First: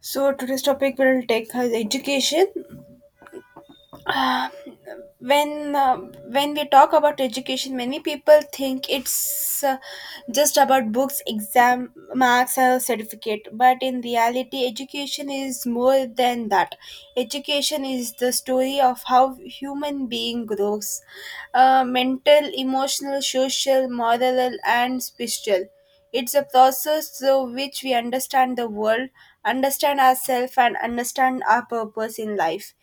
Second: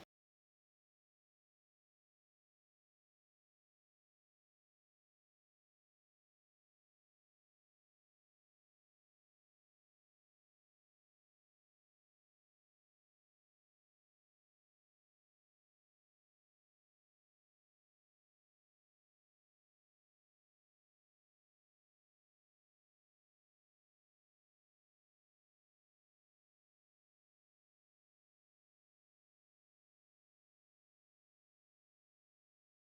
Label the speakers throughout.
Speaker 1: So today's topic will take as education. Uh, when when we talk about education, many people think it's just about books, exam marks, or certificate, but in reality education is more than that. Education is the story of how human being grows, mental, emotional, social, moral, and spiritual. It's a process through which we understand the world, understand ourselves, and understand our purpose in life.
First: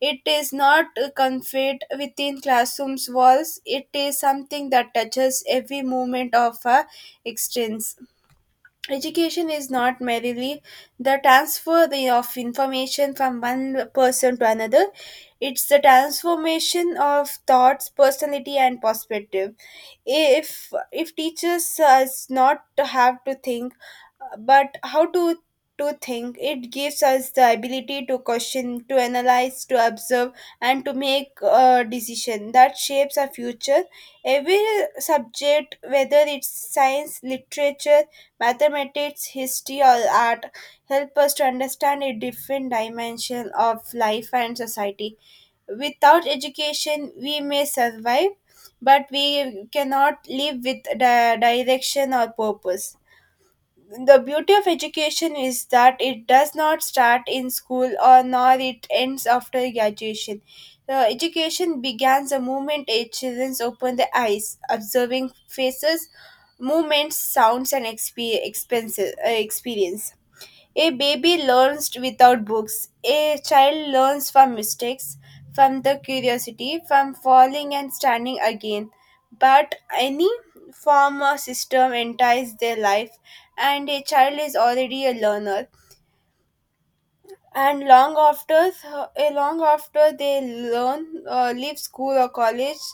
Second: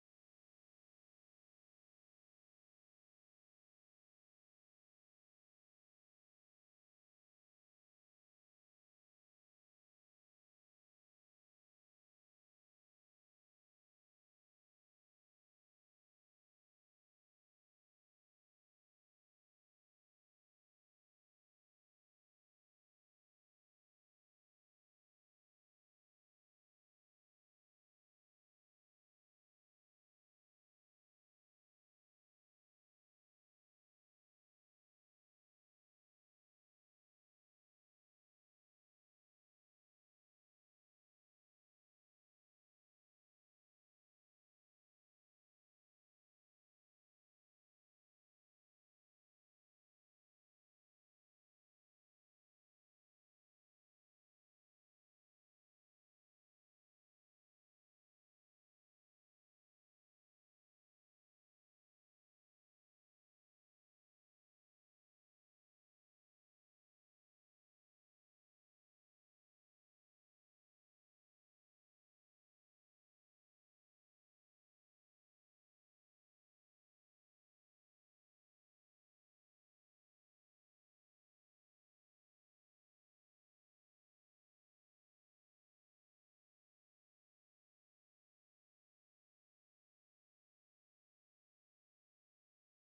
Speaker 1: It is not confined within classrooms walls. It is something that touches every moment of our existence. Education is not merely the transfer of information from one person to another. It's the transformation of thoughts, personality, and perspective. If teachers us not to have to think, but how to think, it gives us the ability to question, to analyze, to observe, and to make a decision that shapes our future. Every subject, whether it's science, literature, mathematics, history, or art, help us to understand a different dimension of life and society. Without education we may survive, but we cannot live with the direction or purpose. The beauty of education is that it does not start in school or nor it ends after graduation. The education begins the moment a children open their eyes, observing faces, movements, sounds, and expenses, experiences. A baby learns without books. A child learns from mistakes, from the curiosity, from falling and standing again. But any form or system enters their life, and a child is already a learner, and long after long after they learn leave school or college,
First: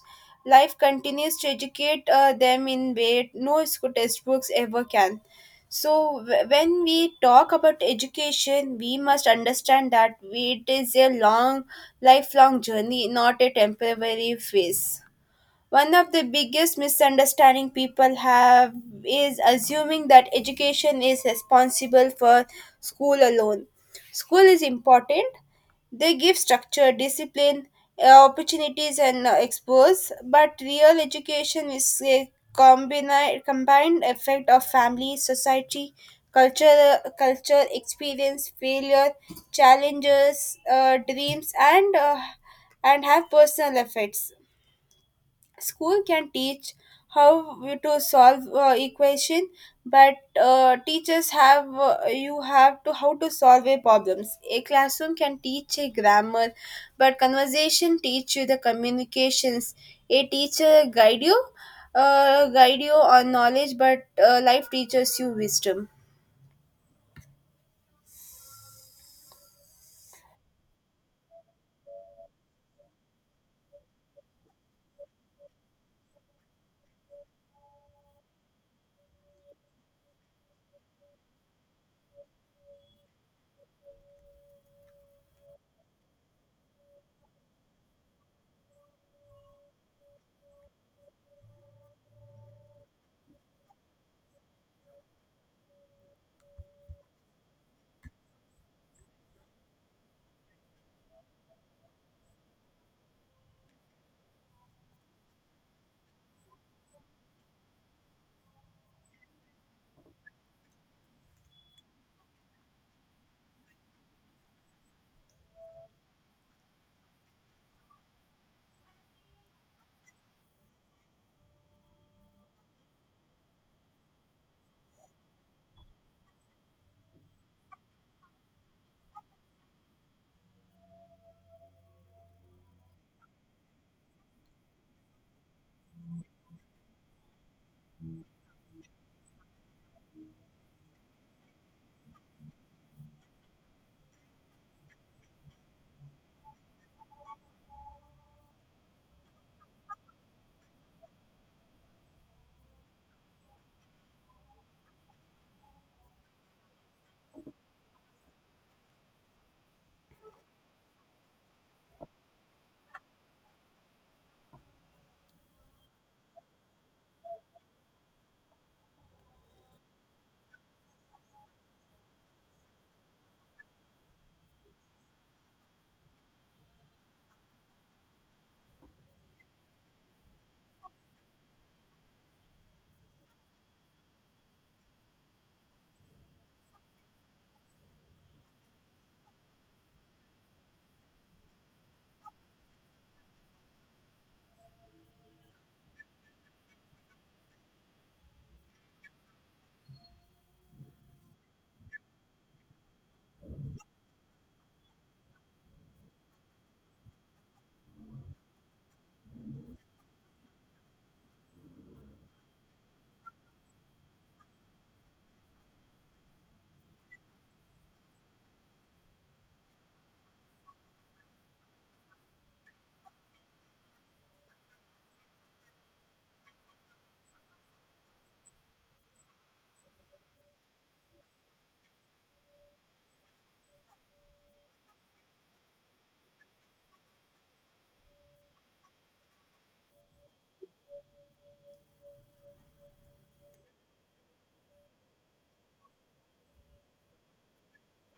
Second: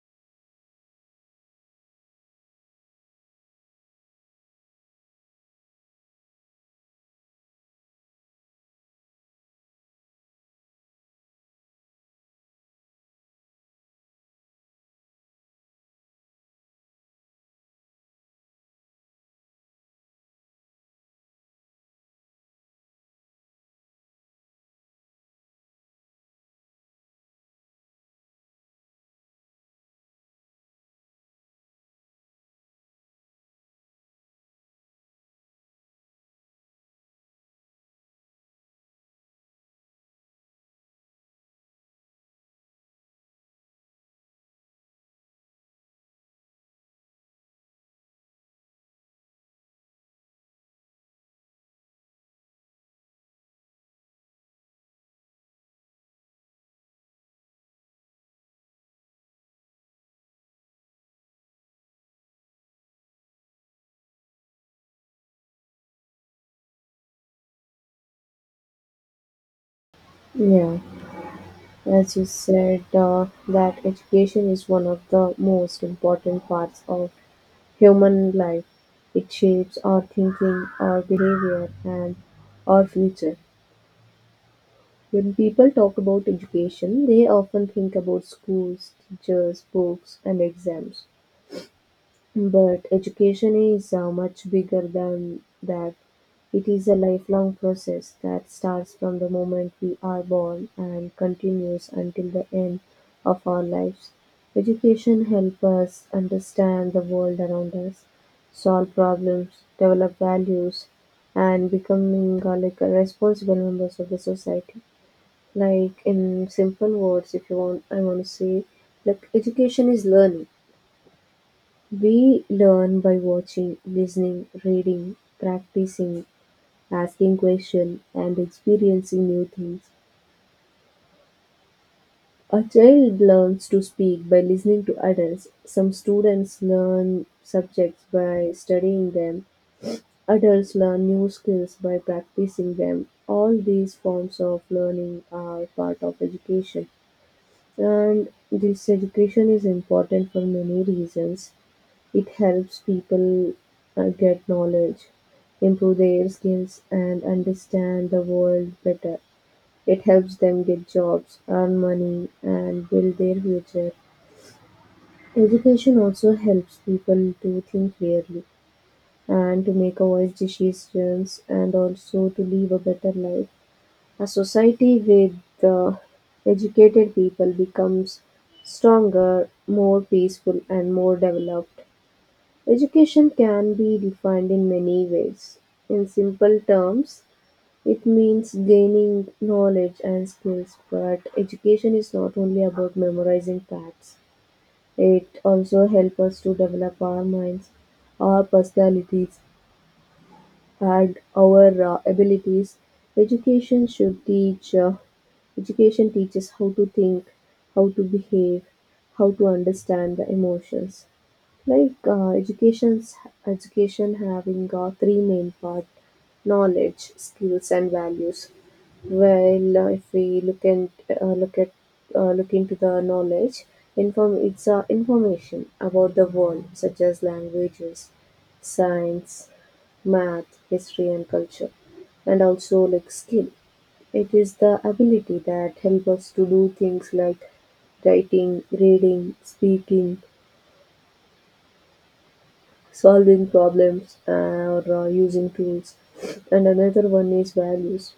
Speaker 1: life continues to educate them in way no school textbooks ever can. So when we talk about education we must understand that it is a long lifelong journey, not a temporary phase. One of the biggest misunderstanding people have is assuming that education is responsible for school alone. School is important. They give structure, discipline, opportunities, and expose, but real education is a combined effect of family, society, culture, culture experience, failure, challenges, dreams, and have personal effects. School can teach how you to solve equation, but teachers have you have to how to solve a problems. A classroom can teach a grammar, but conversation teach you the communications. A teacher guide you, guide you on knowledge, but life teaches you wisdom.
Speaker 2: Yeah, as you said, that education is one of the most important parts of human life. It shapes our thinking, our behavior, and our future. When people talk about education, they often think about schools, teachers, books, and exams. But education is much bigger than that. It is a lifelong process that starts from the moment we are born and continues until the end of our lives. Education helps us understand the world around us, solve problems, develop values, and becoming like responsible members of the society. Like in simple words, if you want, I want to say, like education is learning. We learn by watching, listening, reading, practicing, asking questions, and experiencing new things. A child learns to speak by listening to adults. Some students learn subjects by studying them. Adults learn new skills by practicing them. All these forms of learning are part of education. And this education is important for many reasons. It helps people get knowledge, improve their skills, and understand the world better. It helps them get jobs, earn money, and build their future. Education also helps people to think clearly and to make wise decisions and also to live a better life. A society with educated people becomes stronger, more peaceful, and more developed. Education can be defined in many ways. In simple terms, it means gaining knowledge and skills, but education is not only about memorizing facts. It also helps us to develop our minds, our personalities, and our abilities. Education should teach uh, Education teaches how to think, how to behave, how to understand the emotions. Like uh, education's Education having three main part: knowledge, skills, and values. Well, if we look and look at look into the knowledge. Inform It's information about the world, such as languages, science, math, history, and culture. And also like skill, it is the ability that help us to do things like writing, reading, speaking, solving problems, or using tools. And another one is values,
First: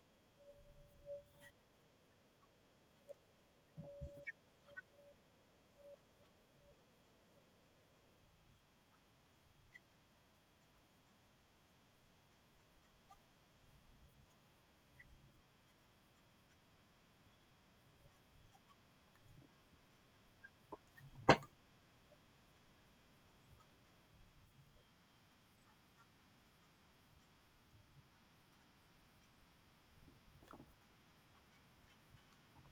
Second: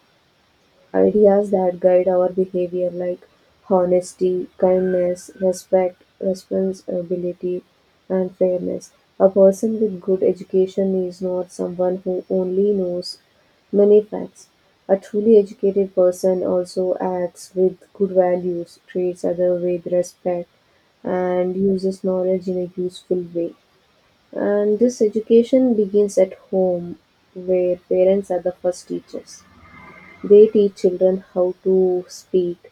Speaker 2: ideas that guide our behavior like honesty, kindness, respect, responsibility, and fairness. A person with good education is not someone who only knows many facts. A truly educated person also acts with good values, treats others with respect, and uses knowledge in a useful way. And this education begins at home, where parents are the first teachers. They teach children how to speak,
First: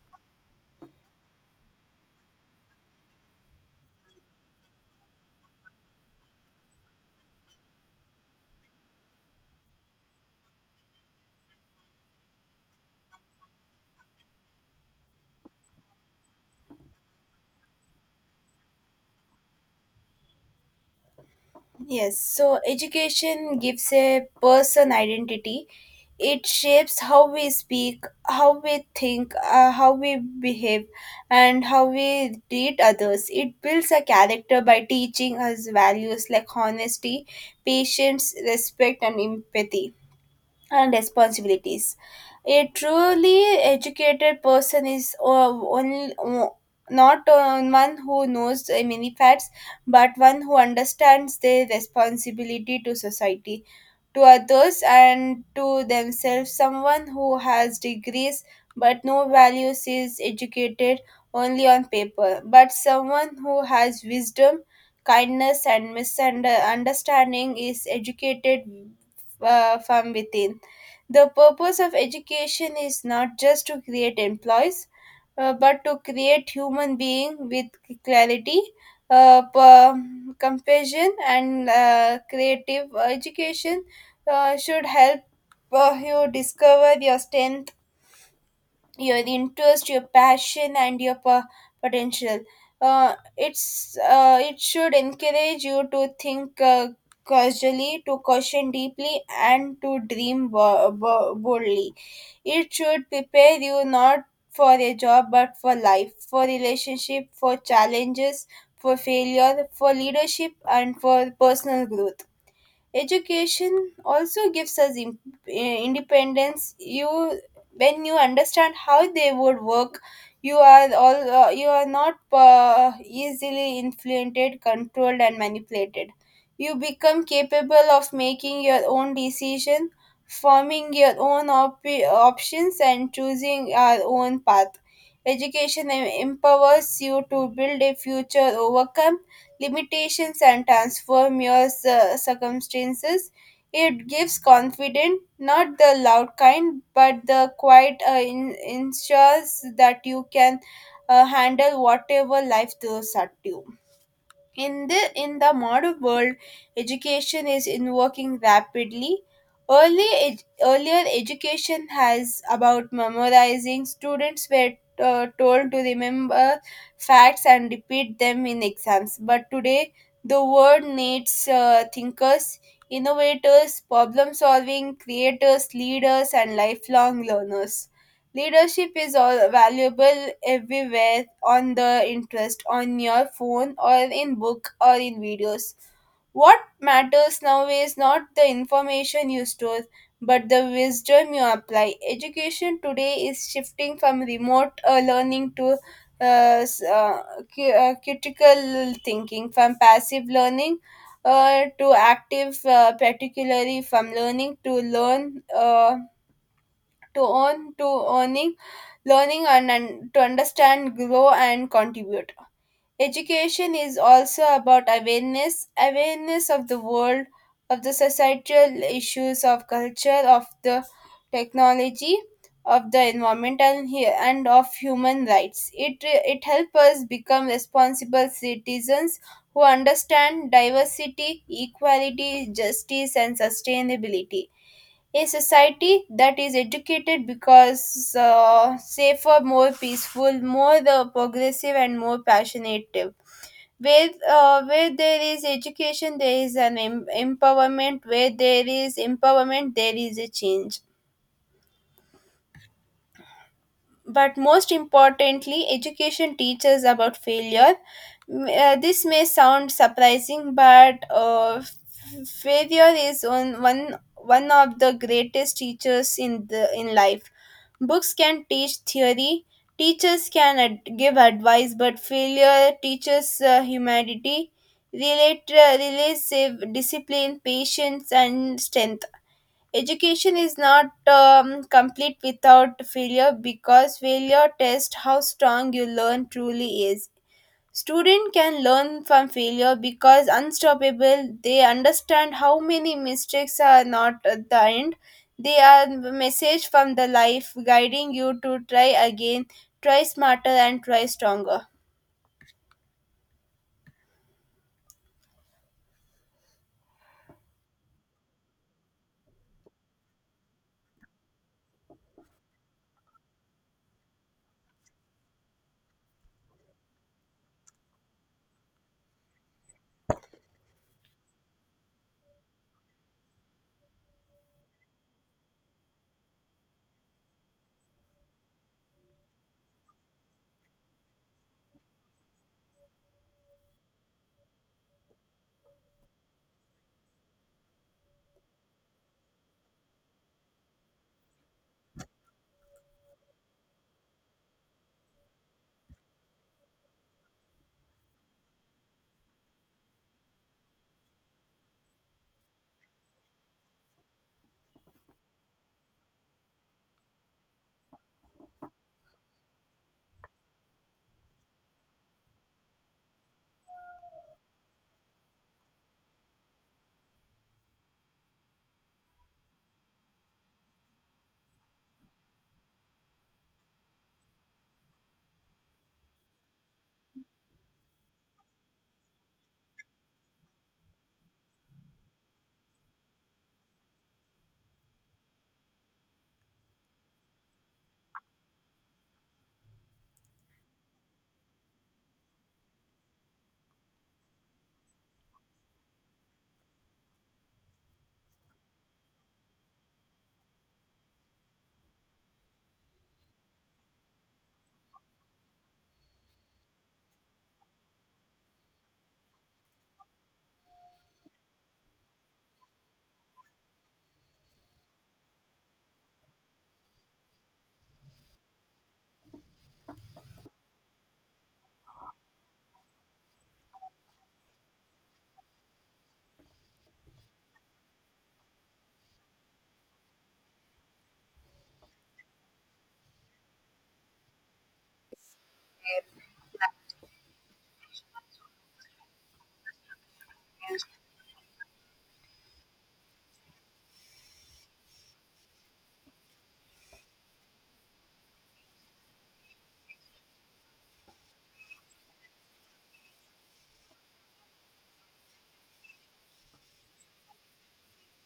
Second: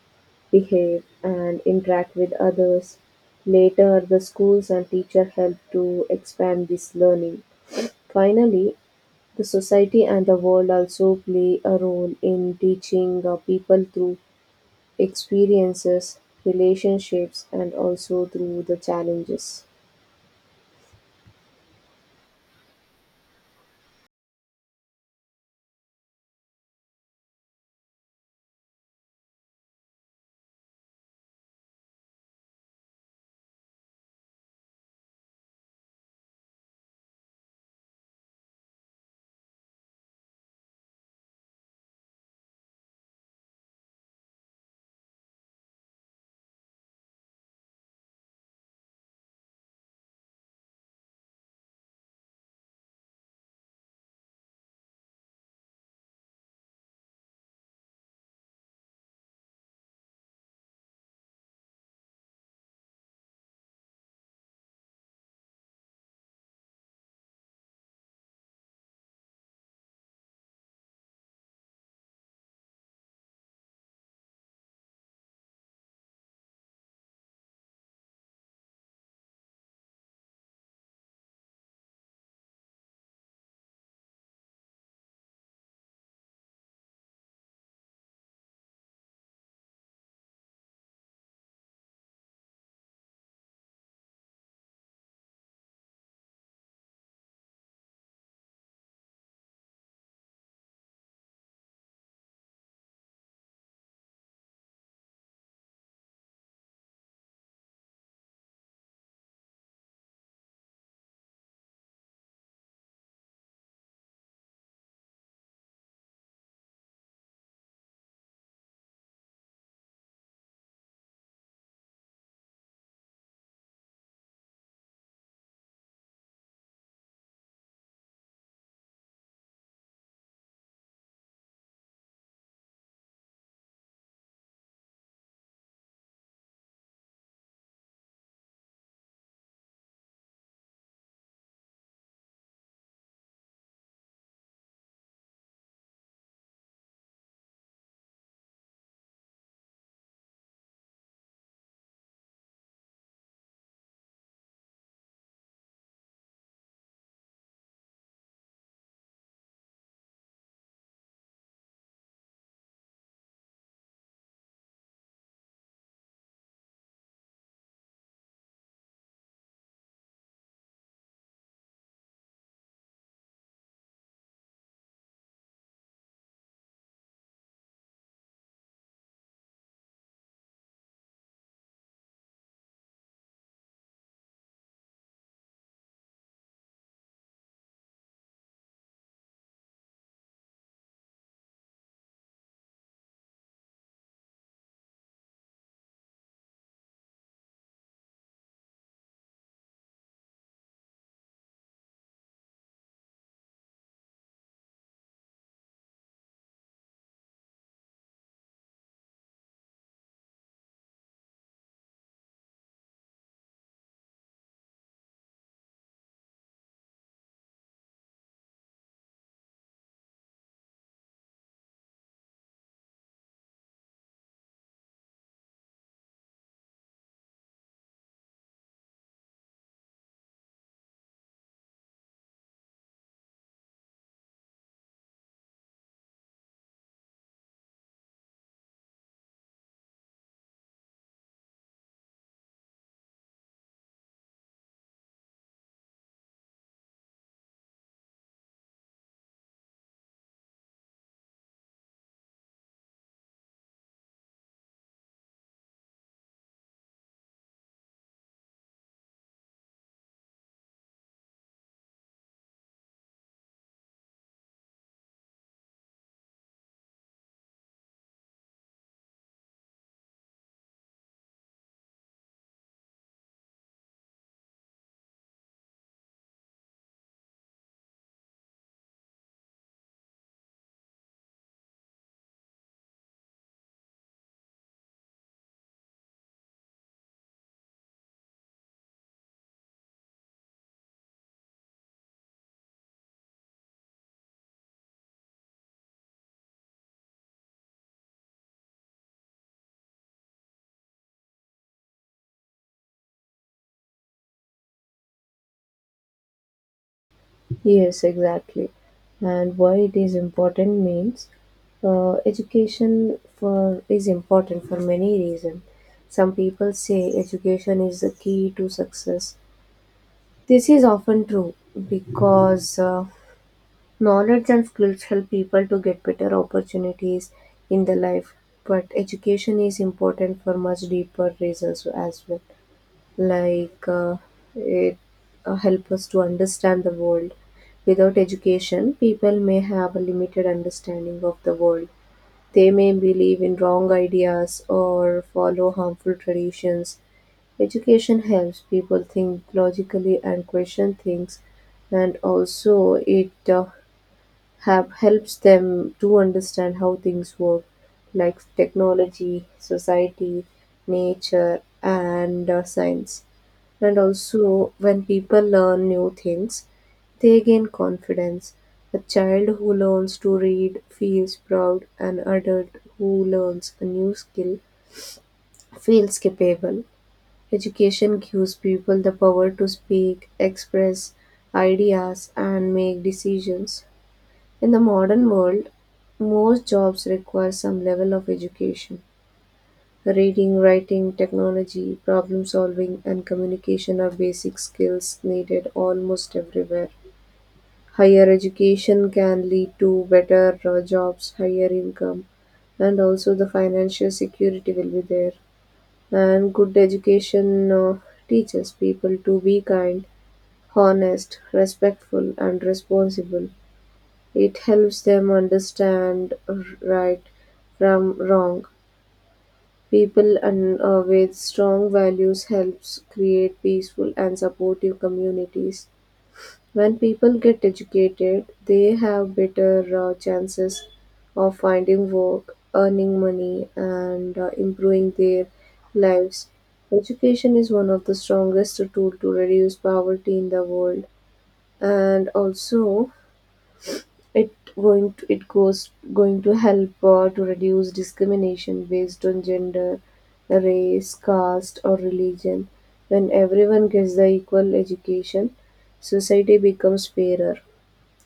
Speaker 2: behave, and interact with others. Later, the schools and teacher help to expand this learning. Finally, the society and the world also play a role in teaching people through experiences, relationships, and also through the challenges.
Speaker 1: Yes, so education gives a person identity. It shapes how we speak, how we think, how we behave, and how we treat others. It builds a character by teaching us values like honesty, patience, respect, and empathy. And responsibilities. A truly educated person is only, o- not one who knows many facts, but one who understands their responsibility to society, to others, and to themselves. Someone who has degrees but no values is educated only on paper, but someone who has wisdom, kindness, and misunderstanding is educated from within. The purpose of education is not just to create employees, but to create human being with clarity, compassion, and creative education should help you discover your strength, your interest, your passion, and your potential. Uh, it's it should encourage you to think casually, to question deeply, and to dream boldly. It should prepare you not for a job but for life, for relationship, for challenges, for failure, for leadership, and for personal growth. Education also gives us independence. When you understand how they would work, you are all you are not easily influenced, controlled, and manipulated. You become capable of making your own decision, forming your own options, and choosing your own path. Education empowers you to build a future, overcome limitations, and transform your circumstances. It gives confidence, not the loud kind, but the quiet ensures that you can handle whatever life throws at you. In the modern world, education is in rapidly. Earlier education has about memorizing. Students were told to remember facts and repeat them in exams. But today, the world needs thinkers, innovators, problem solving creators, leaders, and lifelong learners. Leadership is all valuable everywhere on the interest, on your phone, or in book, or in videos. What matters now is not the information you store, but the wisdom you apply. Education today is shifting from remote learning to s- uh, critical thinking, from passive learning to active, particularly from learning to learn, to own to earning, learning, and to understand, grow, and contribute. Education is also about awareness, awareness of the world, of the societal issues, of culture, of the technology, of the environment, and of human rights. It helps us become responsible citizens who understand diversity, equality, justice, and sustainability. A society that is educated because safer, more peaceful, more progressive, and more passionate. Where there is education, there is an empowerment. Where there is empowerment, there is a change. But most importantly, education teaches about failure. This may sound surprising, but failure is on one one of the greatest teachers in the in life. Books can teach theory, teachers can give advice, but failure teaches humanity, relative discipline, patience, and strength. Education is not complete without failure because failure tests how strong you learn truly is. Student can learn from failure because unstoppable they understand how many mistakes are not at the end. They are the message from the life guiding you to try again, try smarter, and try stronger.
Speaker 2: Yes, exactly. And why it is important means education for is important for many reasons. Some people say education is the key to success. This is often true because knowledge and skills help people to get better opportunities in the life. But education is important for much deeper reasons as well, like it help us to understand the world. Without education, people may have a limited understanding of the world. They may believe in wrong ideas or follow harmful traditions. Education helps people think logically and question things, and also it have helps them to understand how things work, like technology, society, nature, and science. And also, when people learn new things, they gain confidence. A child who learns to read feels proud. An adult who learns a new skill feels capable. Education gives people the power to speak, express ideas, and make decisions. In the modern world, most jobs require some level of education. Reading, writing, technology, problem solving, and communication are basic skills needed almost everywhere. Higher education can lead to better jobs, higher income, and also the financial security will be there. And good education teaches people to be kind, honest, respectful, and responsible. It helps them understand right from wrong. People and with strong values helps create peaceful and supportive communities. When people get educated, they have better chances of finding work, earning money, and improving their lives. Education is one of the strongest tool to reduce poverty in the world, and also it it goes going to help to reduce discrimination based on gender, race, caste, or religion. When everyone gets the equal education, society becomes fairer.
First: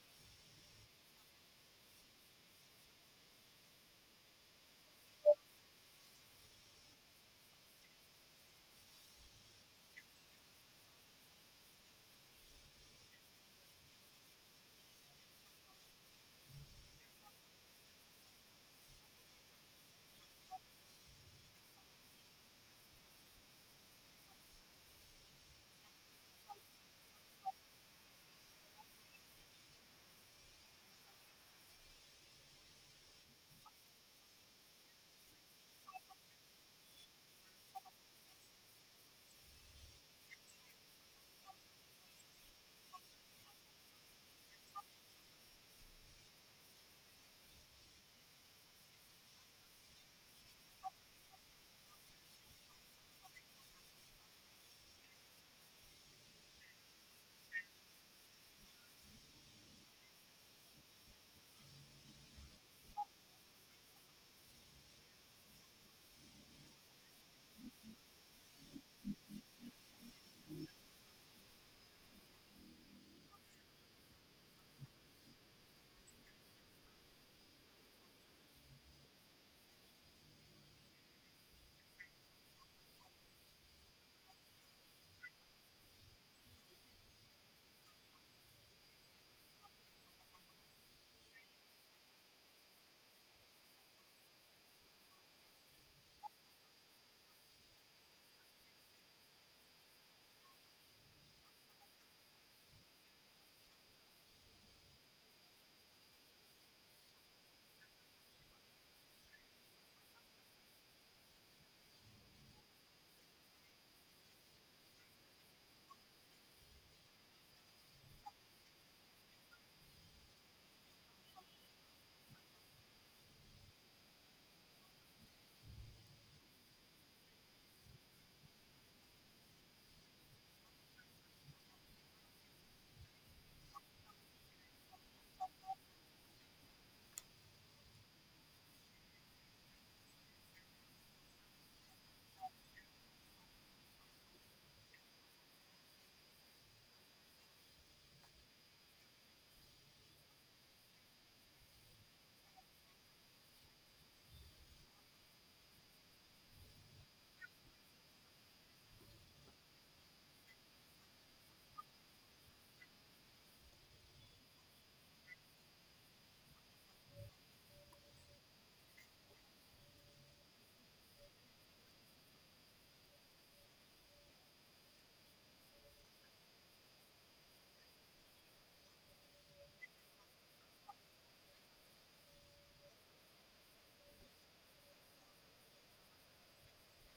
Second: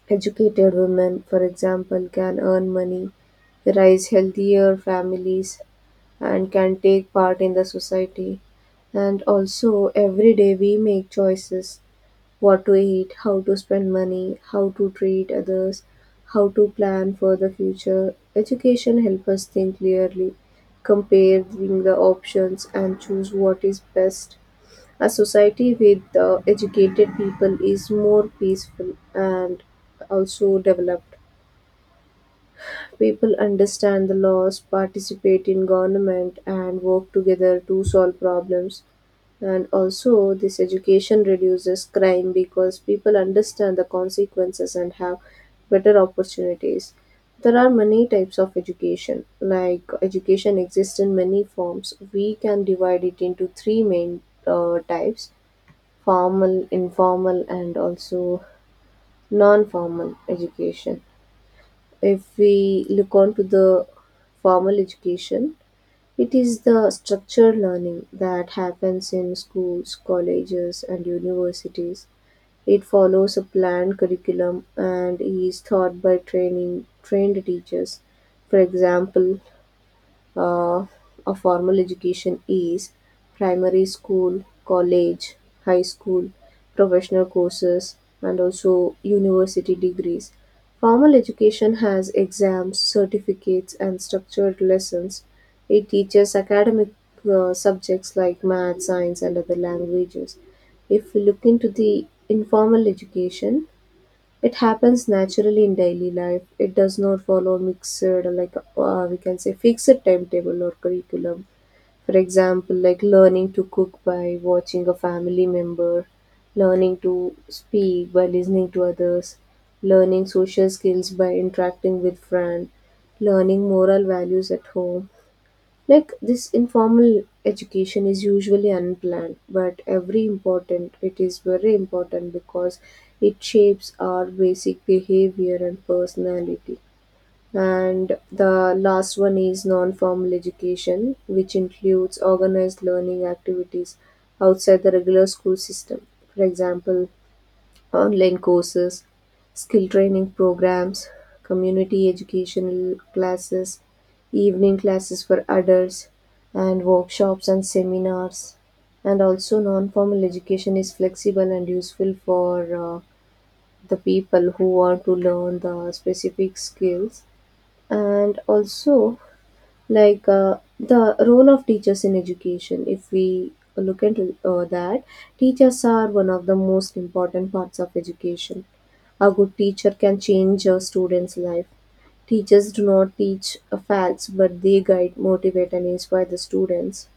Speaker 2: Educated women, for example, can earn money, raise healthier families, and can take part in the society. And also, every day we make choices: what to eat, how to spend money, how to treat others, how to plan for the future. Education helps us think clearly, comparing the options and choose what is best. A society with educated people is more peaceful and also developed. People understand the laws, participate in government, and work together to solve problems. And also, this education reduces crime because people understand the consequences and have better opportunities. There are many types of education. Like education exists in many forms. We can divide it into three main types: formal, informal, and also non-formal education. If we look on to the formal education, it is the structured learning that happens in schools, colleges, and universities. It follows a planned curriculum and is taught by training trained teachers. For example, uh, a formal education is primary school, college, high school, professional courses, and also university degrees. Formal education has exams, certificates, and structured lessons. It teaches academic subjects like math, science, and other languages. If we look into the informal education, it happens naturally in daily life. It does not follow mixed, like we can say, fixed timetable or curriculum. For example, like learning to cook by watching a family member, learning to speak by listening to others, learning social skills by interacting with friends, learning moral values at home. Like this informal education is usually unplanned, but every important it is very important because it shapes our basic behavior and personality. And the last one is non-formal education, which includes organized learning activities outside the regular school system. For example, online courses, skill training programs, community educational classes, evening classes for adults, and workshops and seminars. And also, non formal education is flexible and useful for uh, the people who want to learn the specific skills. And also, like the role of teachers in education, if we look into that, teachers are one of the most important parts of education. A good teacher can change a student's life. Teachers do not teach facts, but they guide, motivate, and inspire the students,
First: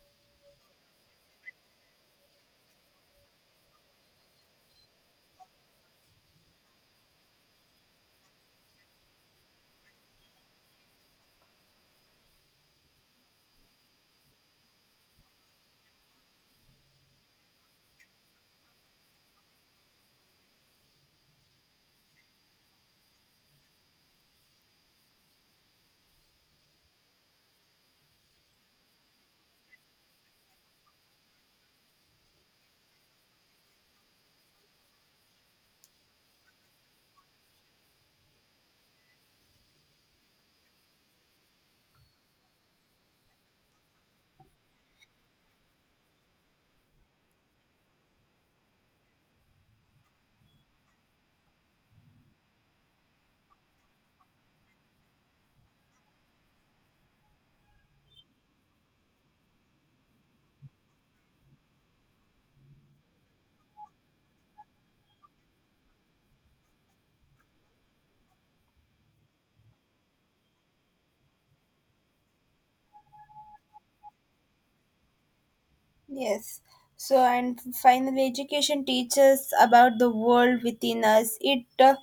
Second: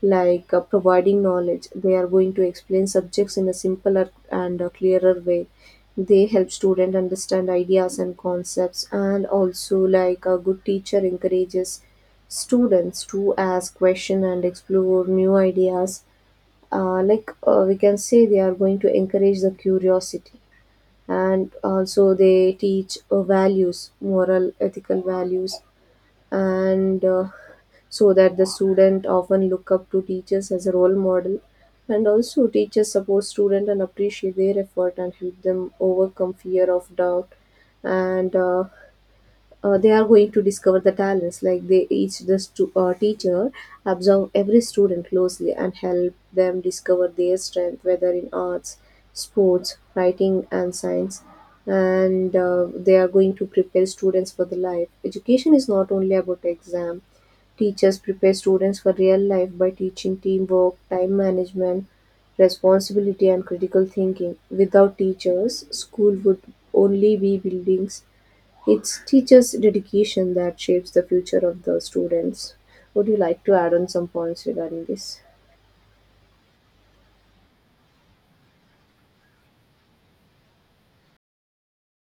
Speaker 2: like providing knowledge. They are going to explain subjects in a simpler and a clearer way. They help student understand ideas and concepts, and also like a good teacher encourages students to ask question and explore new ideas. Like we can say, they are going to encourage the curiosity, and also they teach values, moral, ethical values, and so that the student often look up to teachers as a role model. And also, teachers support student and appreciate their effort and help them overcome fear of doubt, and they are going to discover the talents. Like they each the stu- teacher observe every student closely and help them discover their strength, whether in arts, sports, writing, and science. And they are going to prepare students for the life. Education is not only about exam. Teachers prepare students for real life by teaching teamwork, time management, responsibility, and critical thinking. Without teachers, school would only be buildings. It's teachers' dedication that shapes the future of the students. Would you like to add on some points regarding this?
Speaker 1: Yes. So, and finally, education teaches about the world within us.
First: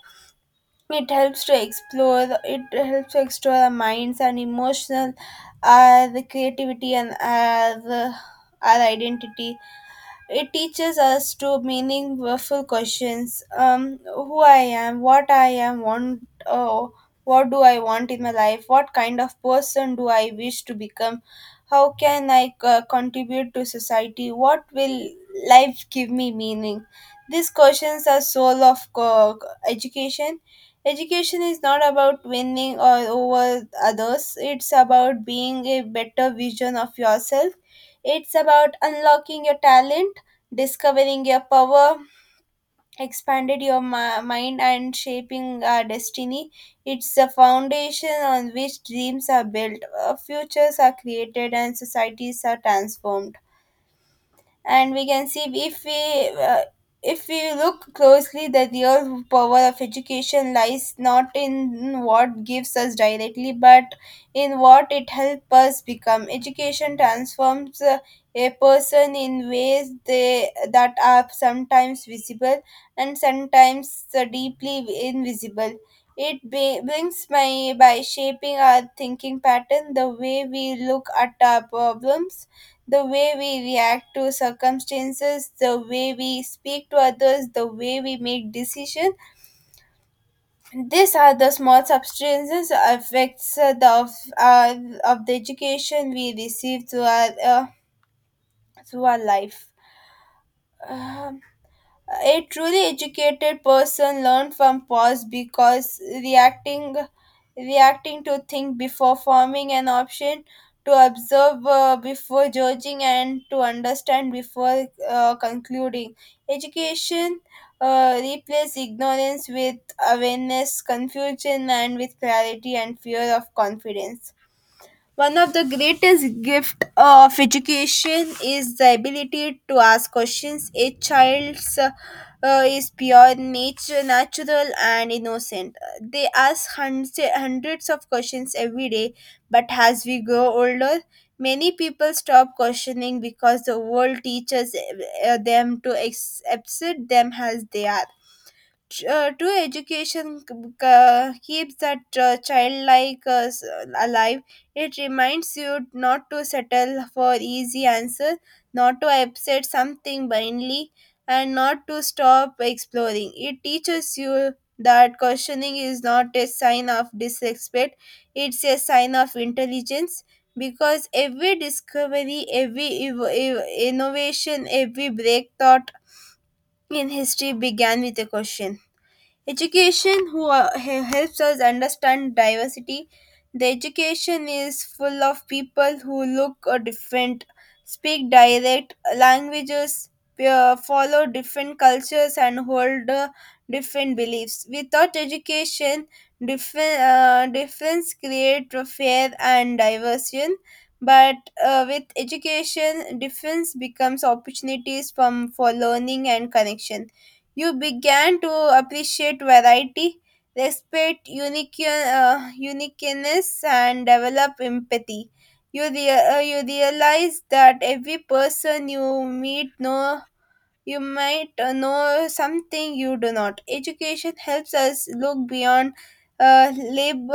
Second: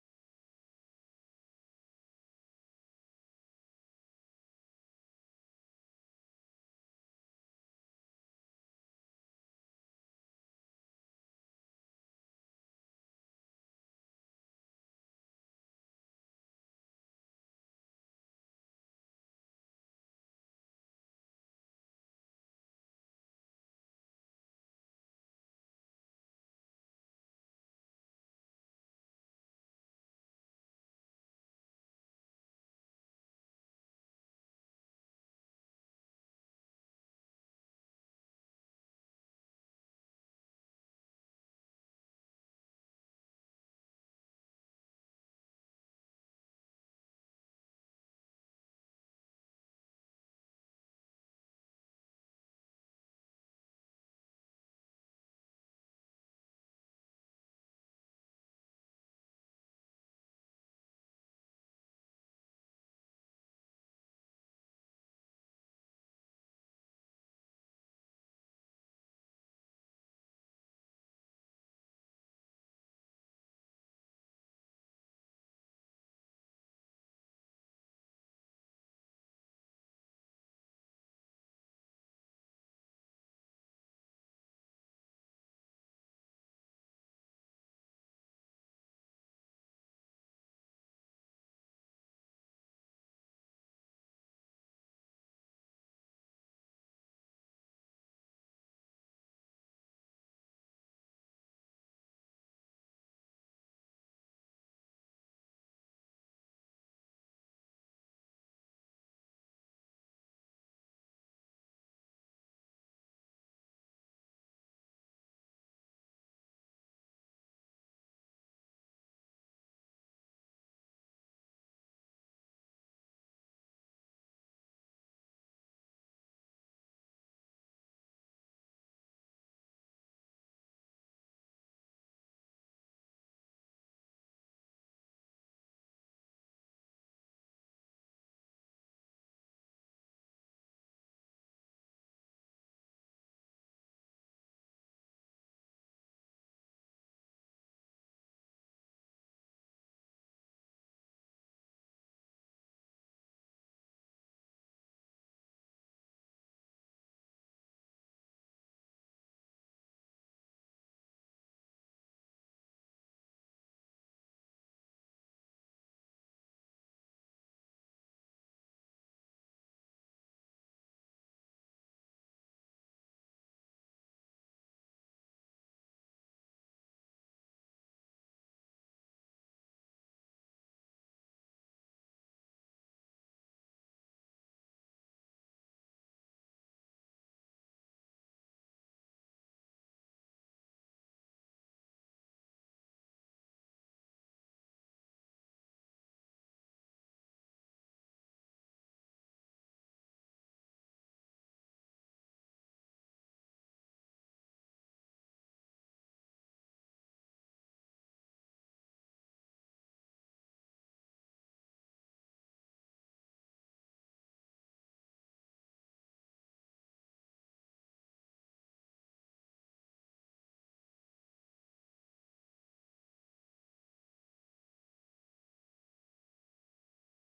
Speaker 1: It helps to explore. It helps to explore our minds and emotional, our the creativity, and our identity. It teaches us to meaningful questions: who I am, what do I want in my life, what kind of person do I wish to become, how can I contribute to society, what will life give me meaning. These questions are soul of education. Education is not about winning or over others. It's about being a better vision of yourself. It's about unlocking your talent, discovering your power, expanded your mind, and shaping our destiny. It's the foundation on which dreams are built, futures are created, and societies are transformed. And we can see, if we look closely, the real power of education lies not in what gives us directly, but in what it helps us become. Education transforms a person in ways they that are sometimes visible and sometimes deeply invisible. It brings my by shaping our thinking pattern, the way we look at our problems, the way we react to circumstances, the way we speak to others, the way we make decisions. These are the small substances affects uh, of the education we receive through our life. Um, A truly educated person learns from pause because reacting to think before forming an option, to observe before judging, and to understand before concluding. Education replaces ignorance with awareness, confusion, and with clarity and fear of confidence. One of the greatest gift of education is the ability to ask questions. A child's Is pure nature, natural, and innocent. They ask hundreds, hundreds of questions every day, but as we grow older, many people stop questioning because the world teaches them to accept them as they are. True education keeps that childlike alive. It reminds you not to settle for easy answers, not to accept something blindly, and not to stop exploring. It teaches you that questioning is not a sign of disrespect, it's a sign of intelligence. Because every discovery, every innovation, every breakthrough in history began with a question. Education helps us understand diversity. The education is full of people who look different, speak direct languages, follow different cultures, and hold different beliefs. Without education, different difference create a fair and diversion. But with education, difference becomes opportunities from for learning and connection. You began to appreciate variety, respect uniqueness, and develop empathy. You realize that every person you meet know you might know something you do not. Education helps us look beyond uh, lab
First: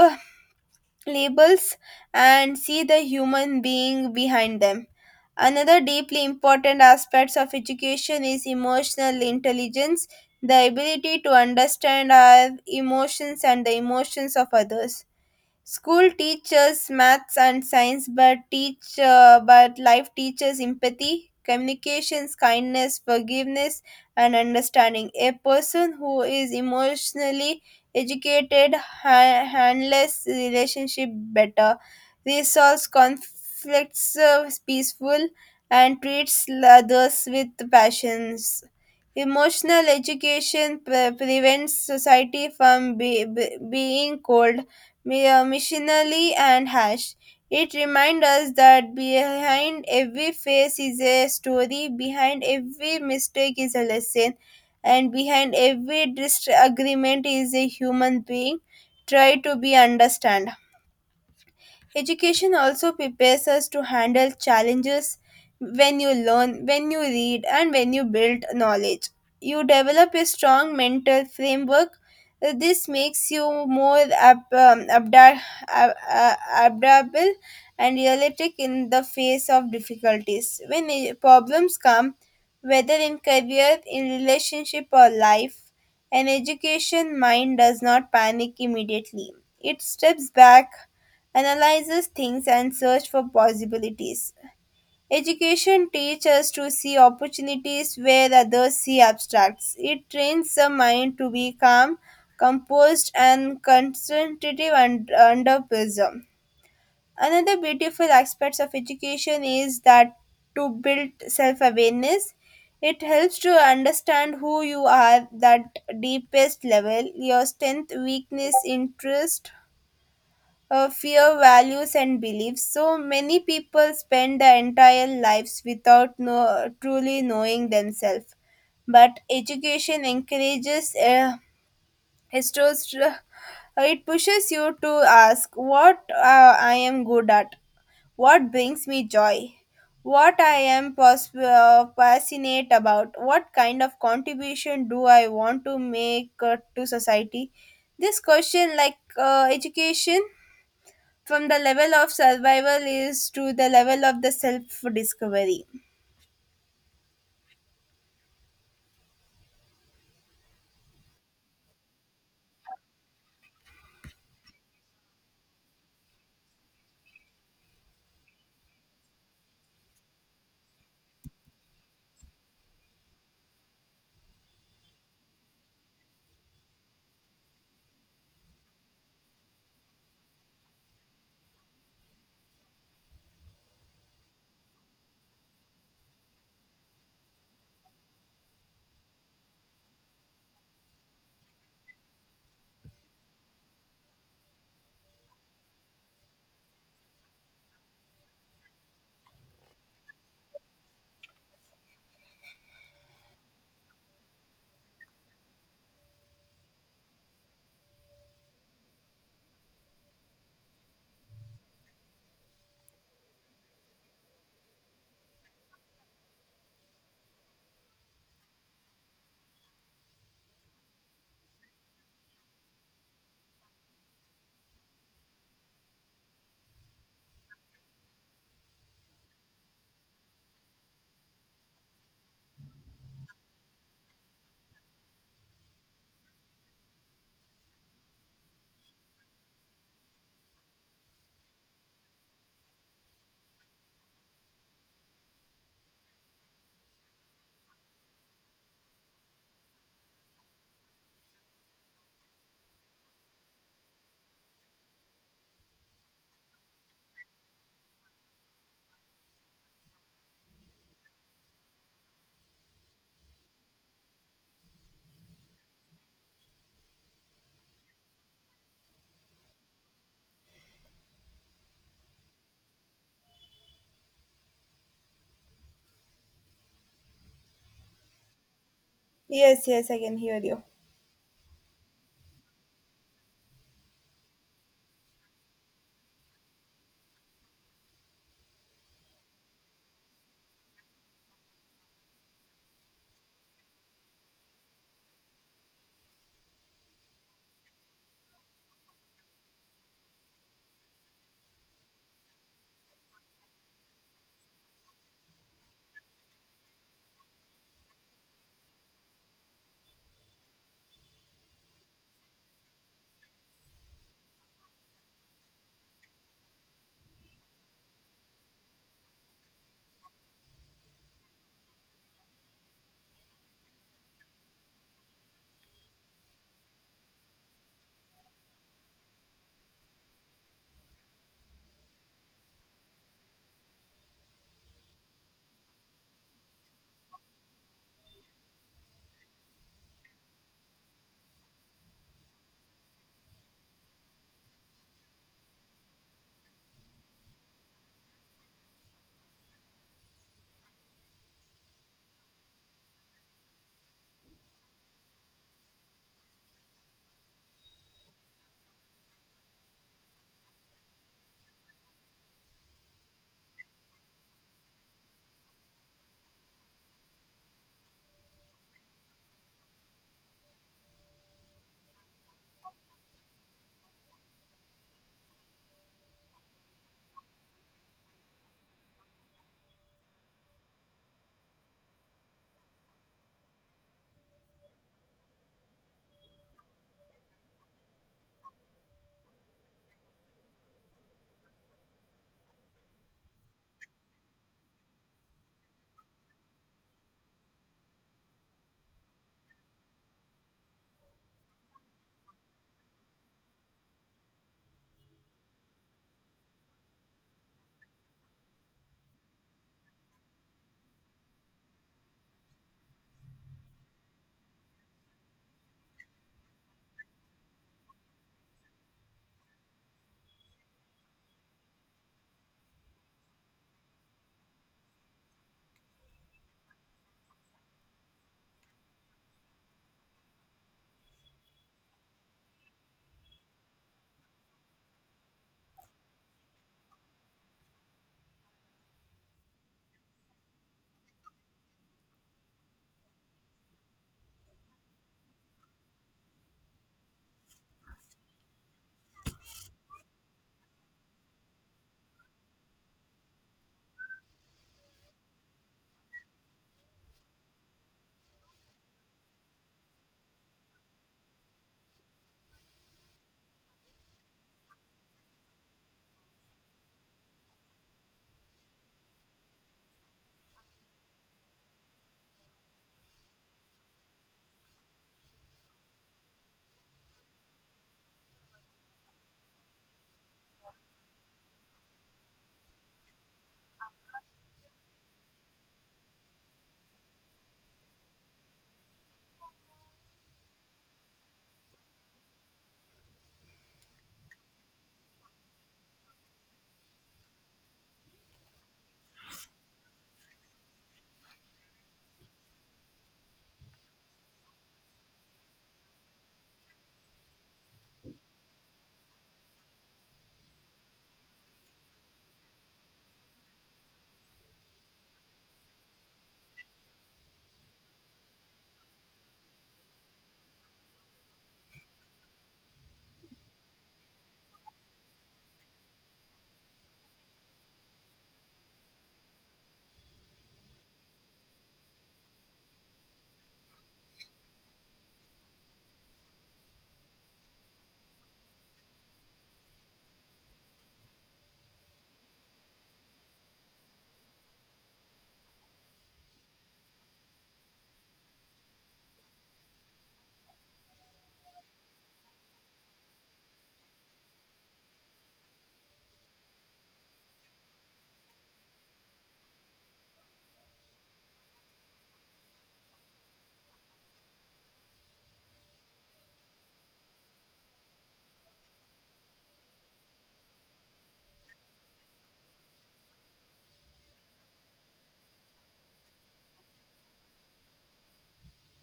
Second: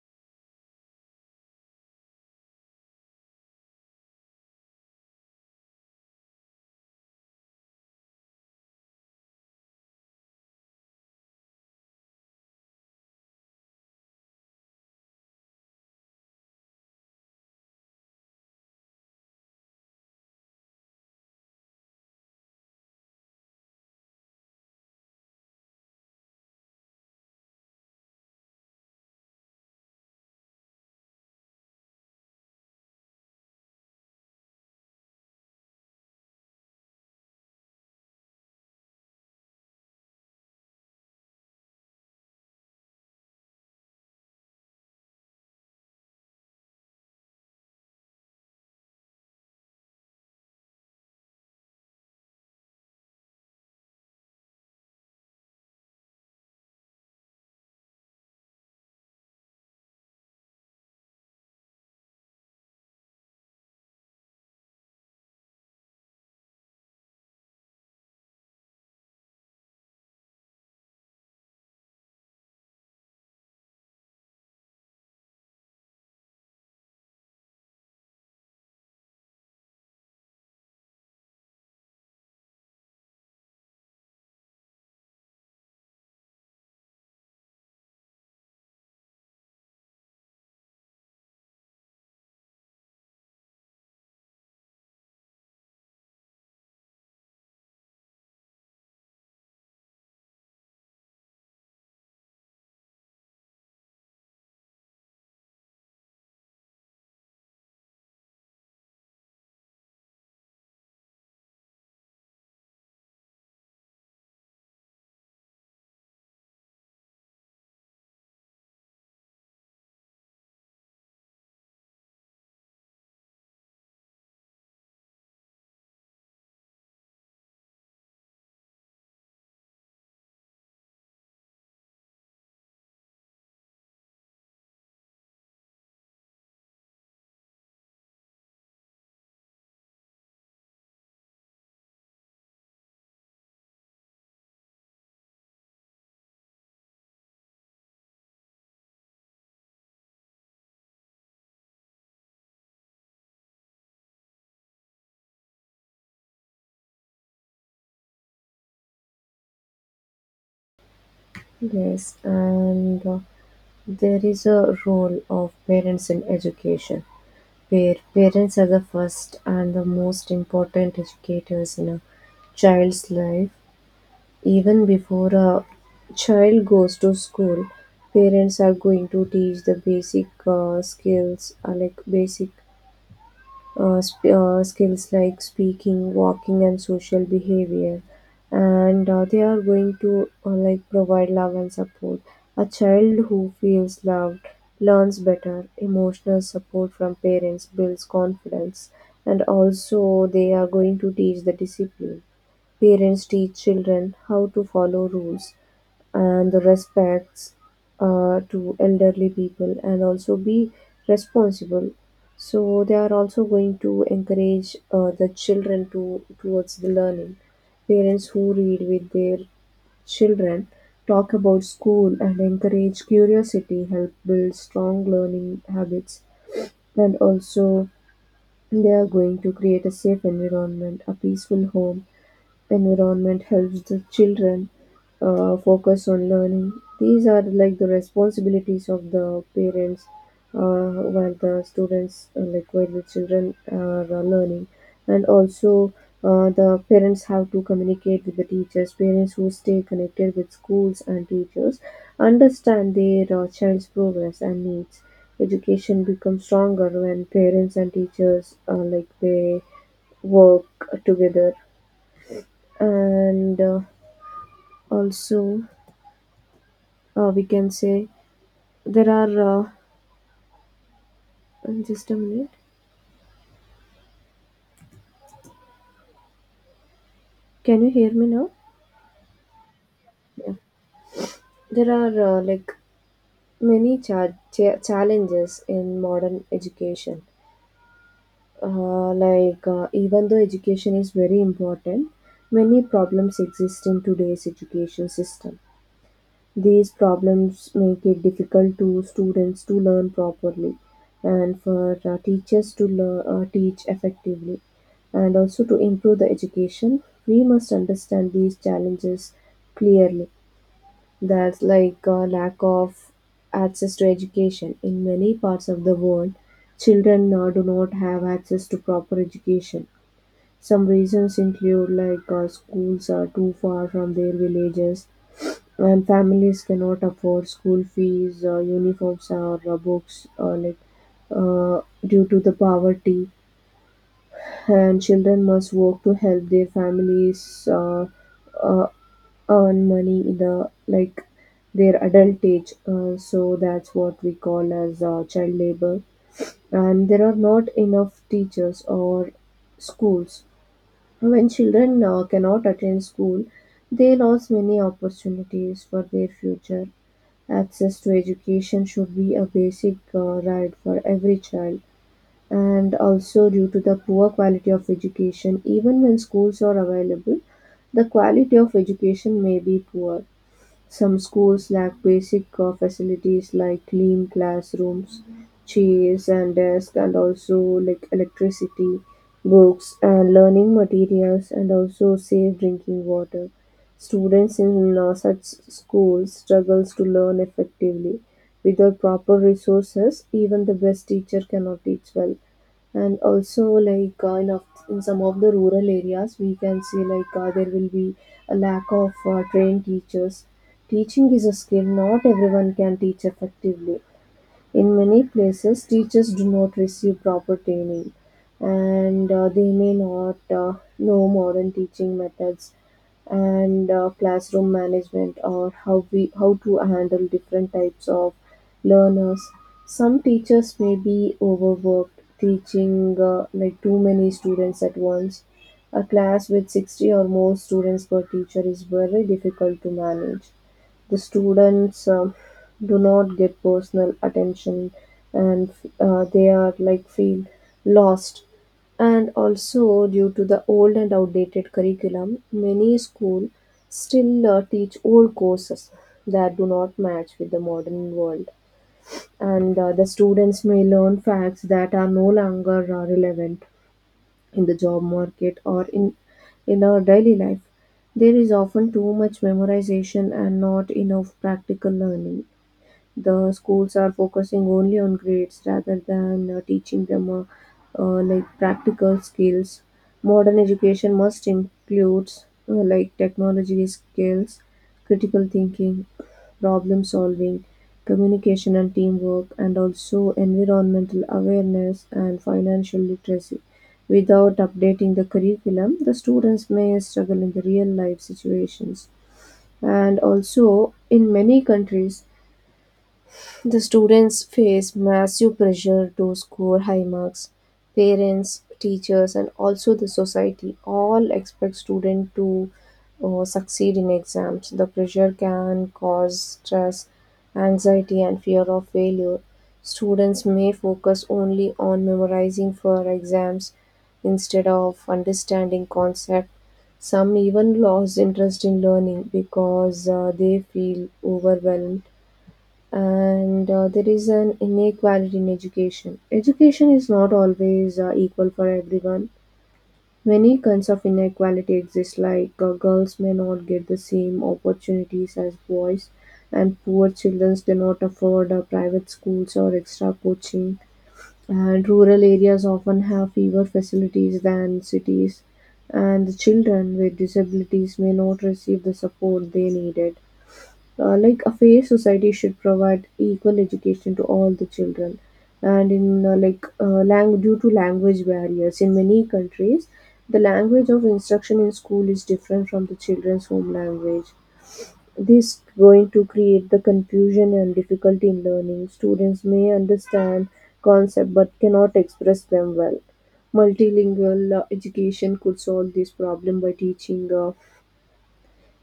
Speaker 1: labels and see the human being behind them. Another deeply important aspect of education is emotional intelligence, the ability to understand our emotions and the emotions of others. School teaches maths and science, but teach but life teaches empathy, communications, kindness, forgiveness, and understanding. A person who is emotionally educated handles relationship better, resolves conflicts peaceful, and treats others with passions. Emotional education prevents society from being cold missionary and hash. It reminds us that behind every face is a story, behind every mistake is a lesson, and behind every disagreement is a human being. Try to be understand. Education also prepares us to handle challenges when you learn, when you read, and when you build knowledge. You develop a strong mental framework. This makes you more ab- uh, adaptable and realistic in the face of difficulties. When problems come, whether in career, in relationship, or life, an education mind does not panic immediately. It steps back, analyzes things, and search for possibilities. Education teaches us to see opportunities where others see abstracts. It trains the mind to be calm, composed, and concentrative under pressure. Another beautiful aspect of education is that to build self awareness. It helps to understand who you are that deepest level, your strength, weakness, interest, fear, values, and beliefs. So many people spend their entire lives without know, truly knowing themselves. But education encourages history. It pushes you to ask what I am good at, what brings me joy, what I am passionate about, what kind of contribution do I want to make to society. This question, like education, from the level of survival is to the level of the self discovery.
Speaker 2: Yes, and there is a role of parents in education, where parents are the first and the most important educators in a child's life. Even before a child goes to school, parents are going to teach the basic skills, like basic skills like speaking, walking, and social behavior. And they are going to like provide love and support. A child who feels loved learns better. Emotional support from parents builds confidence, and also they are going to teach the discipline. Parents teach children how to follow rules and the respects to elderly people and also be responsible. So they are also going to encourage the children to towards the learning. Parents who read with their children, talk about school, and encourage curiosity, help build strong learning habits. And also, they are going to create a safe environment. A peaceful home environment helps the children focus on learning. These are like the responsibilities of the parents while the students, like while the children are learning. And also, the parents have to communicate with the teachers. Parents who stay connected with schools and teachers understand their child's progress and needs. Education becomes stronger when parents and teachers like they work together and also we can say there are just a minute, can you hear me now?
Speaker 1: Yes, yes, I can hear
Speaker 2: Yeah.
Speaker 1: you.
Speaker 2: There are many challenges in modern education. Even though education is very important, many problems exist in today's education system. These problems make it difficult to students to learn properly and for teachers to teach effectively. And also to improve the education, we must understand these challenges clearly. That's lack of access to education. In many parts of the world, children do not have access to proper education. Some reasons include schools are too far from their villages and families cannot afford school fees, uniforms, or books, due to the poverty, and children must work to help their families uh, earn money in their adult age. So that's what we call as child labor, and there are not enough teachers or schools. When children cannot attend school, they lose many opportunities for their future. Access to education should be a basic right for every child, and also due to the poor quality of education, even when schools are available, the quality of education may be poor. Some schools lack basic facilities like clean classrooms, chairs and desks, and also like electricity, books and learning materials, and also safe drinking water. Students in such schools struggles to learn effectively. Without proper resources, even the best teacher cannot teach well. And also in some of the rural areas we can see there will be a lack of trained teachers. Teaching is a skill, not everyone can teach effectively. In many places teachers do not receive proper training, and they may not know modern teaching methods and classroom management, or how to handle different types of learners. Some teachers may be overworked, teaching too many students at once. A class with 60 or more students per teacher is very difficult to manage. The students do not get personal attention and they are like feel lost. And also, due to the old and outdated curriculum, many schools still teach old courses that do not match with the modern world. And the students may learn facts that are no longer relevant in the job market or in our daily life. There is often too much memorization and not enough practical learning. The schools are focusing only on grades rather than teaching them practical skills. Modern education must include technology skills, critical thinking, problem solving, communication and teamwork, and also environmental awareness and financial literacy. Without updating the curriculum the students may struggle in the real life situations. And also in many countries the students face massive pressure to score high marks. Parents, teachers, and also the society all expect students to succeed in exams. The pressure can cause stress, anxiety, and fear of failure. Students may focus only on memorizing for exams instead of understanding concepts. Some even lose interest in learning because they feel overwhelmed. And there is an inequality in education. Education is not always equal for everyone. Many kinds of inequality exist, girls may not get the same opportunities as boys, and poor children do not afford private schools or extra coaching. And rural areas often have fewer facilities than cities, and the children with disabilities may not receive the support they needed. A fair society should provide equal education to all the children. And due to language barriers in many countries, the language of instruction in school is different from the children's home language. This going to create the confusion and difficulty in learning. Students may understand concept but cannot express them well. Multilingual education could solve this problem by teaching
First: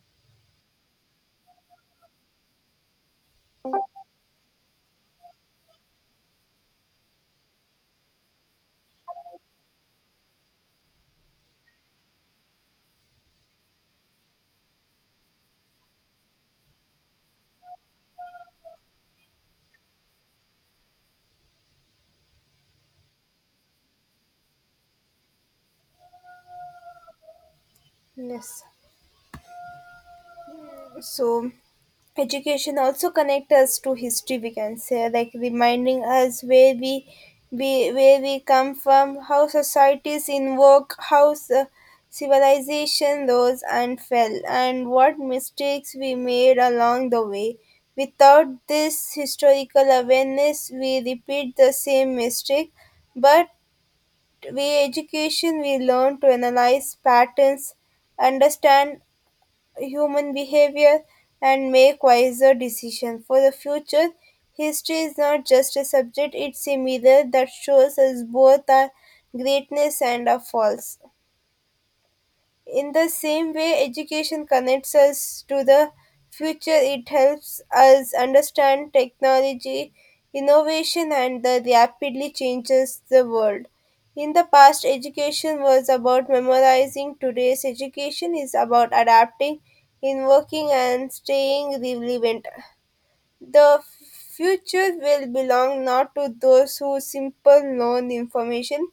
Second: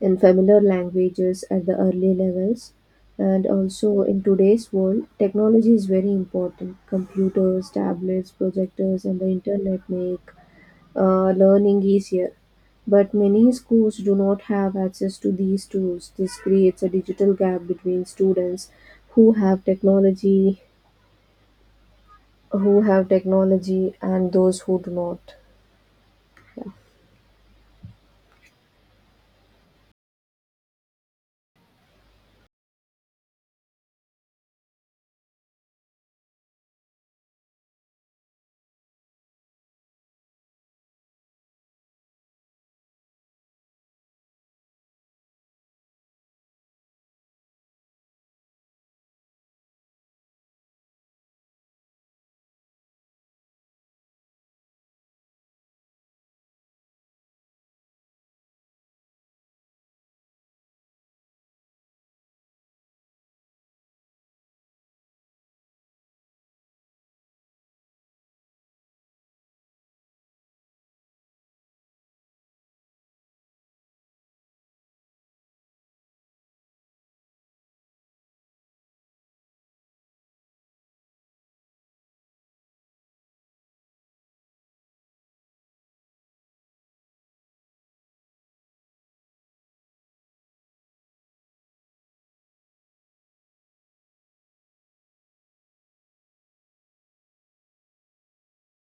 Speaker 2: in familiar languages at the early levels. And also in today's world, technology is very important. Computers, tablets, projectors, and the internet make learning easier. But many schools do not have access to these tools. This creates a digital gap between students who have technology, who have technology, and those who do not.
Speaker 1: Yes. So education also connect us to history, we can say, like reminding us where we come from, how societies in work, how civilization rose and fell, and what mistakes we made along the way. Without this historical awareness we repeat the same mistake. But we education, we learn to analyze patterns, understand human behavior, and make wiser decisions for the future. History is not just a subject, it's a mirror that shows us both our greatness and our faults. In the same way education connects us to the future, it helps us understand technology, innovation, and the rapidly changes the world. In the past, education was about memorizing. Today's education is about adapting, in working, and staying relevant. The future will belong not to those who simply learn information,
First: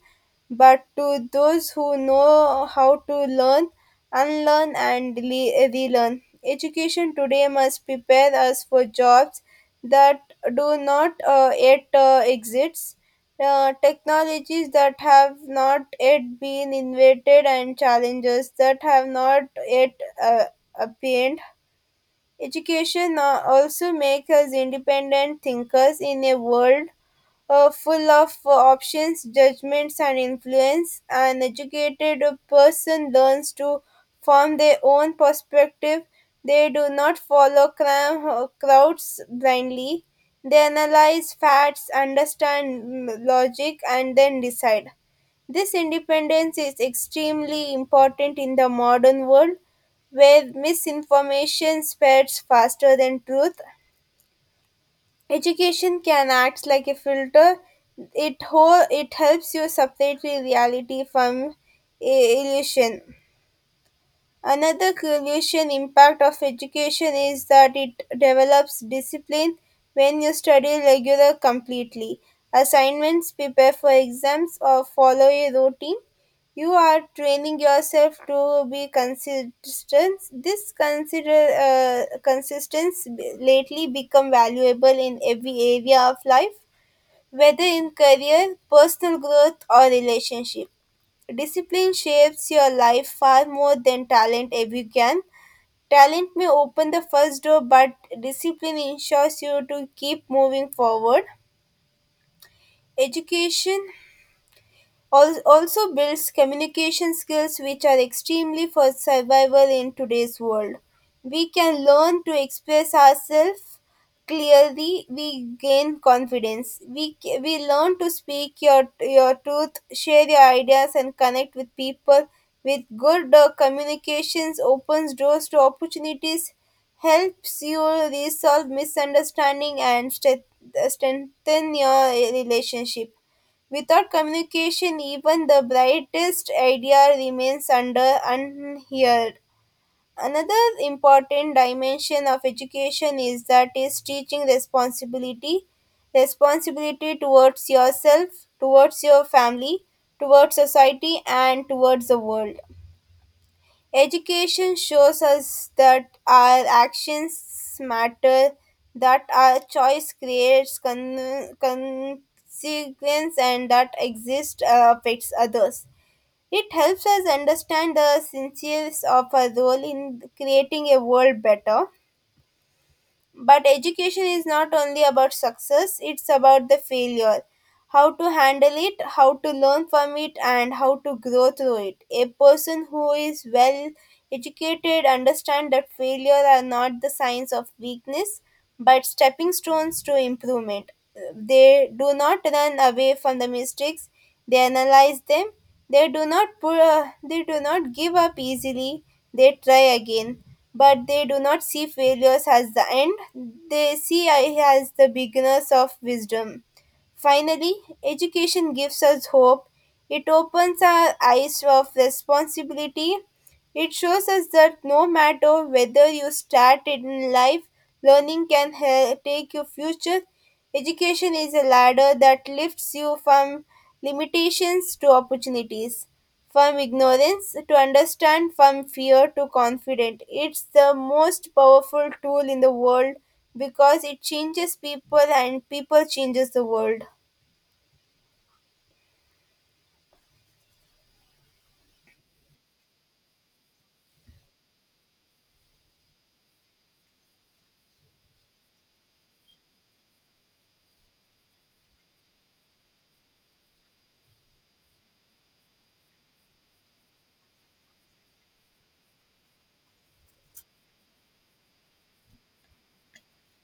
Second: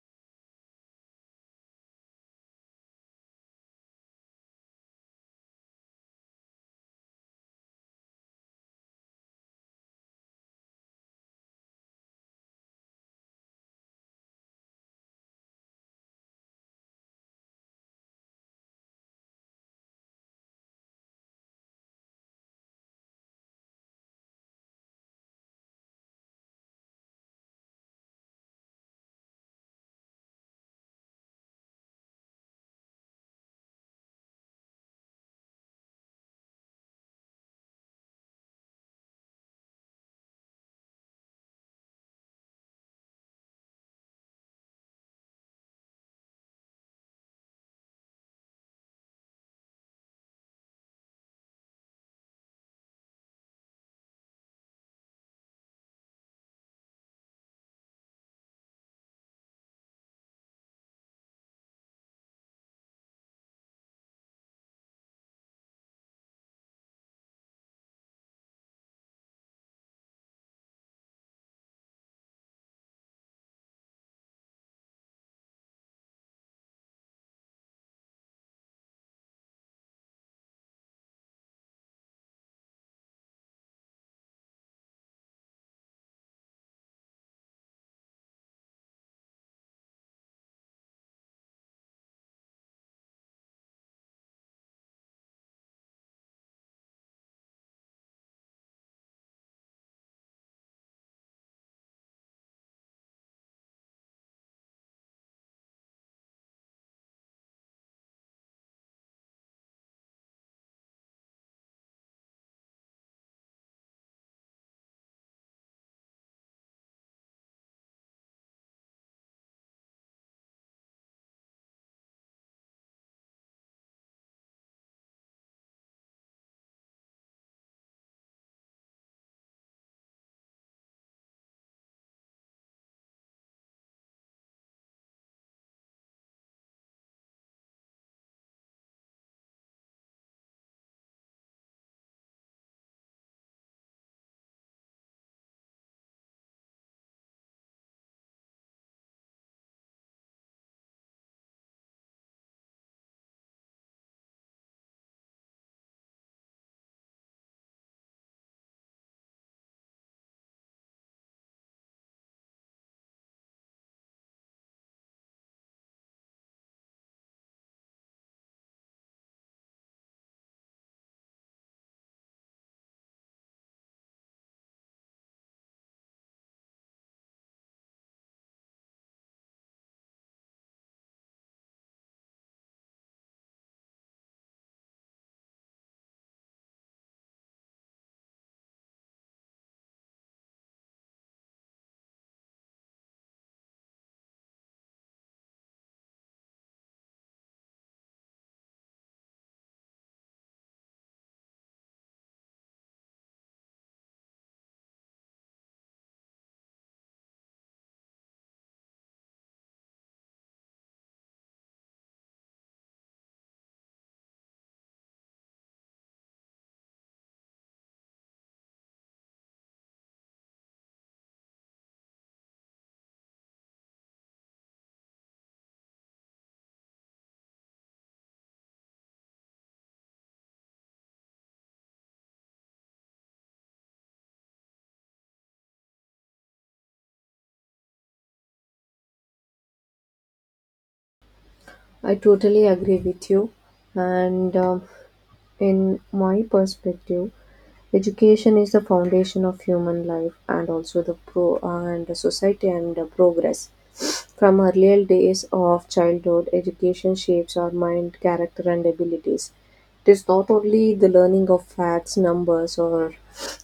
Speaker 1: but to those who know how to learn, unlearn, and relearn. Education today must prepare us for jobs that do not yet exist, technologies that have not yet been invented, and challenges that have not yet appeared. Education also makes us independent thinkers in a world full of options, judgments, and influence. An educated person learns to form their own perspective. They do not follow crowds blindly. They analyze facts, understand logic, and then decide. This independence is extremely important in the modern world where misinformation spreads faster than truth. Education can act like a filter. It helps you separate reality from illusion. Another crucial impact of education is that it develops discipline when you study regular completely. Assignments, prepare for exams, or follow a routine. You are training yourself to be consistent. This consider consistency lately become valuable in every area of life, whether in career, personal growth, or relationship. Discipline shapes your life far more than talent ever can. Talent may open the first door, but discipline ensures you to keep moving forward. Education also builds communication skills which are extremely for survival in today's world. We can learn to express ourselves clearly, we gain confidence. We learn to speak your truth, share your ideas, and connect with people. With good communications, opens doors to opportunities, helps you resolve misunderstanding, and strengthen your relationship. Without communication, even the brightest idea remains under unheard. Another important dimension of education is that is teaching responsibility, responsibility towards yourself, towards your family, towards society, and towards the world. Education shows us that our actions matter, that our choice creates consequence, and that exist affects others. It helps us understand the sincere of our role in creating a world better. But education is not only about success, it's about the failure. How to handle it, how to learn from it, and how to grow through it. A person who is well educated understands that failure are not the signs of weakness but stepping stones to improvement. They do not run away from the mistakes; they analyze them. They do not give up easily. They try again, but they do not see failures as the end. They see it as the beginners of wisdom. Finally, education gives us hope. It opens our eyes of responsibility. It shows us that no matter whether you start in life, learning can take your future. Education is a ladder that lifts you from limitations to opportunities, from ignorance to understand, from fear to confidence. It's the most powerful tool in the world because it changes people and people changes the world.
Speaker 2: I totally agree with you, and in my perspective, education is the foundation of human life and also the society and the progress. From earlier days of childhood, education shapes our mind, character, and abilities. It is not only the learning of facts, numbers, or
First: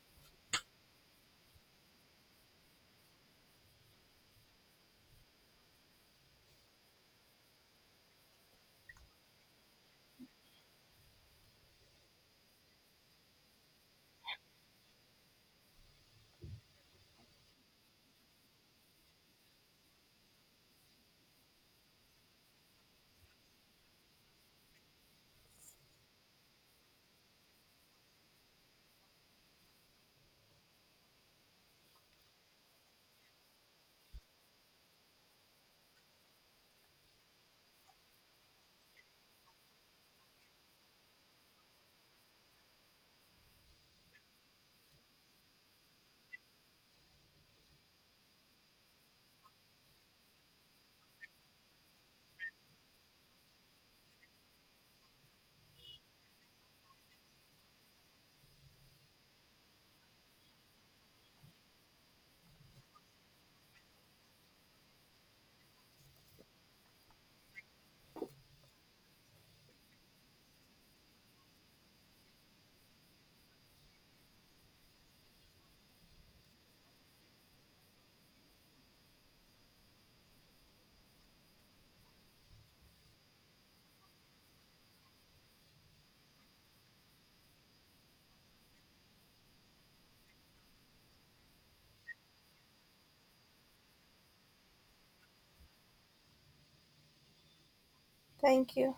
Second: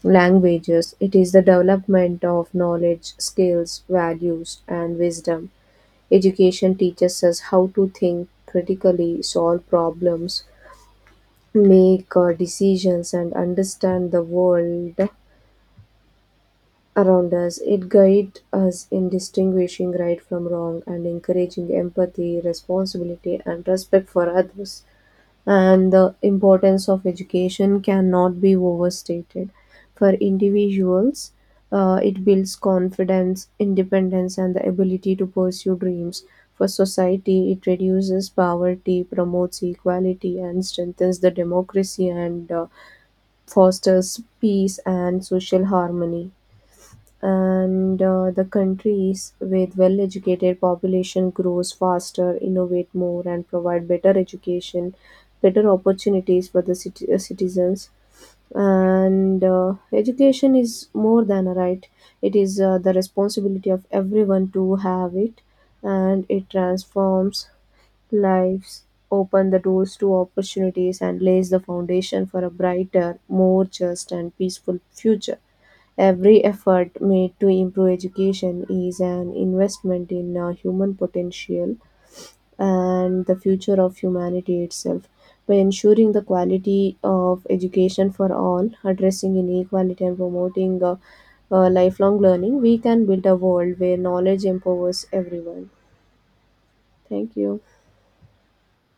Speaker 2: languages, it is the development of knowledge, skills, values, and wisdom. Education teaches us how to think critically, solve problems, make decisions, and understand the world around us. It guides us in distinguishing right from wrong and encouraging empathy, responsibility, and respect for others. And the importance of education cannot be overstated. For individuals, it builds confidence, independence, and the ability to pursue dreams. For society, it reduces poverty, promotes equality, and strengthens the democracy, and fosters peace and social harmony. And the countries with well educated population grows faster, innovate more, and provide better opportunities for the citizens. And education is more than a right, it is the responsibility of everyone to have it, and it transforms lives, open the doors to opportunities, and lays the foundation for a brighter, more just and peaceful future. Every effort made to improve education is an investment in human potential and the future of humanity itself. By ensuring the quality of education for all, addressing inequality, and promoting lifelong learning, we can build a world where knowledge empowers everyone. Thank you.
Speaker 1: Thank you.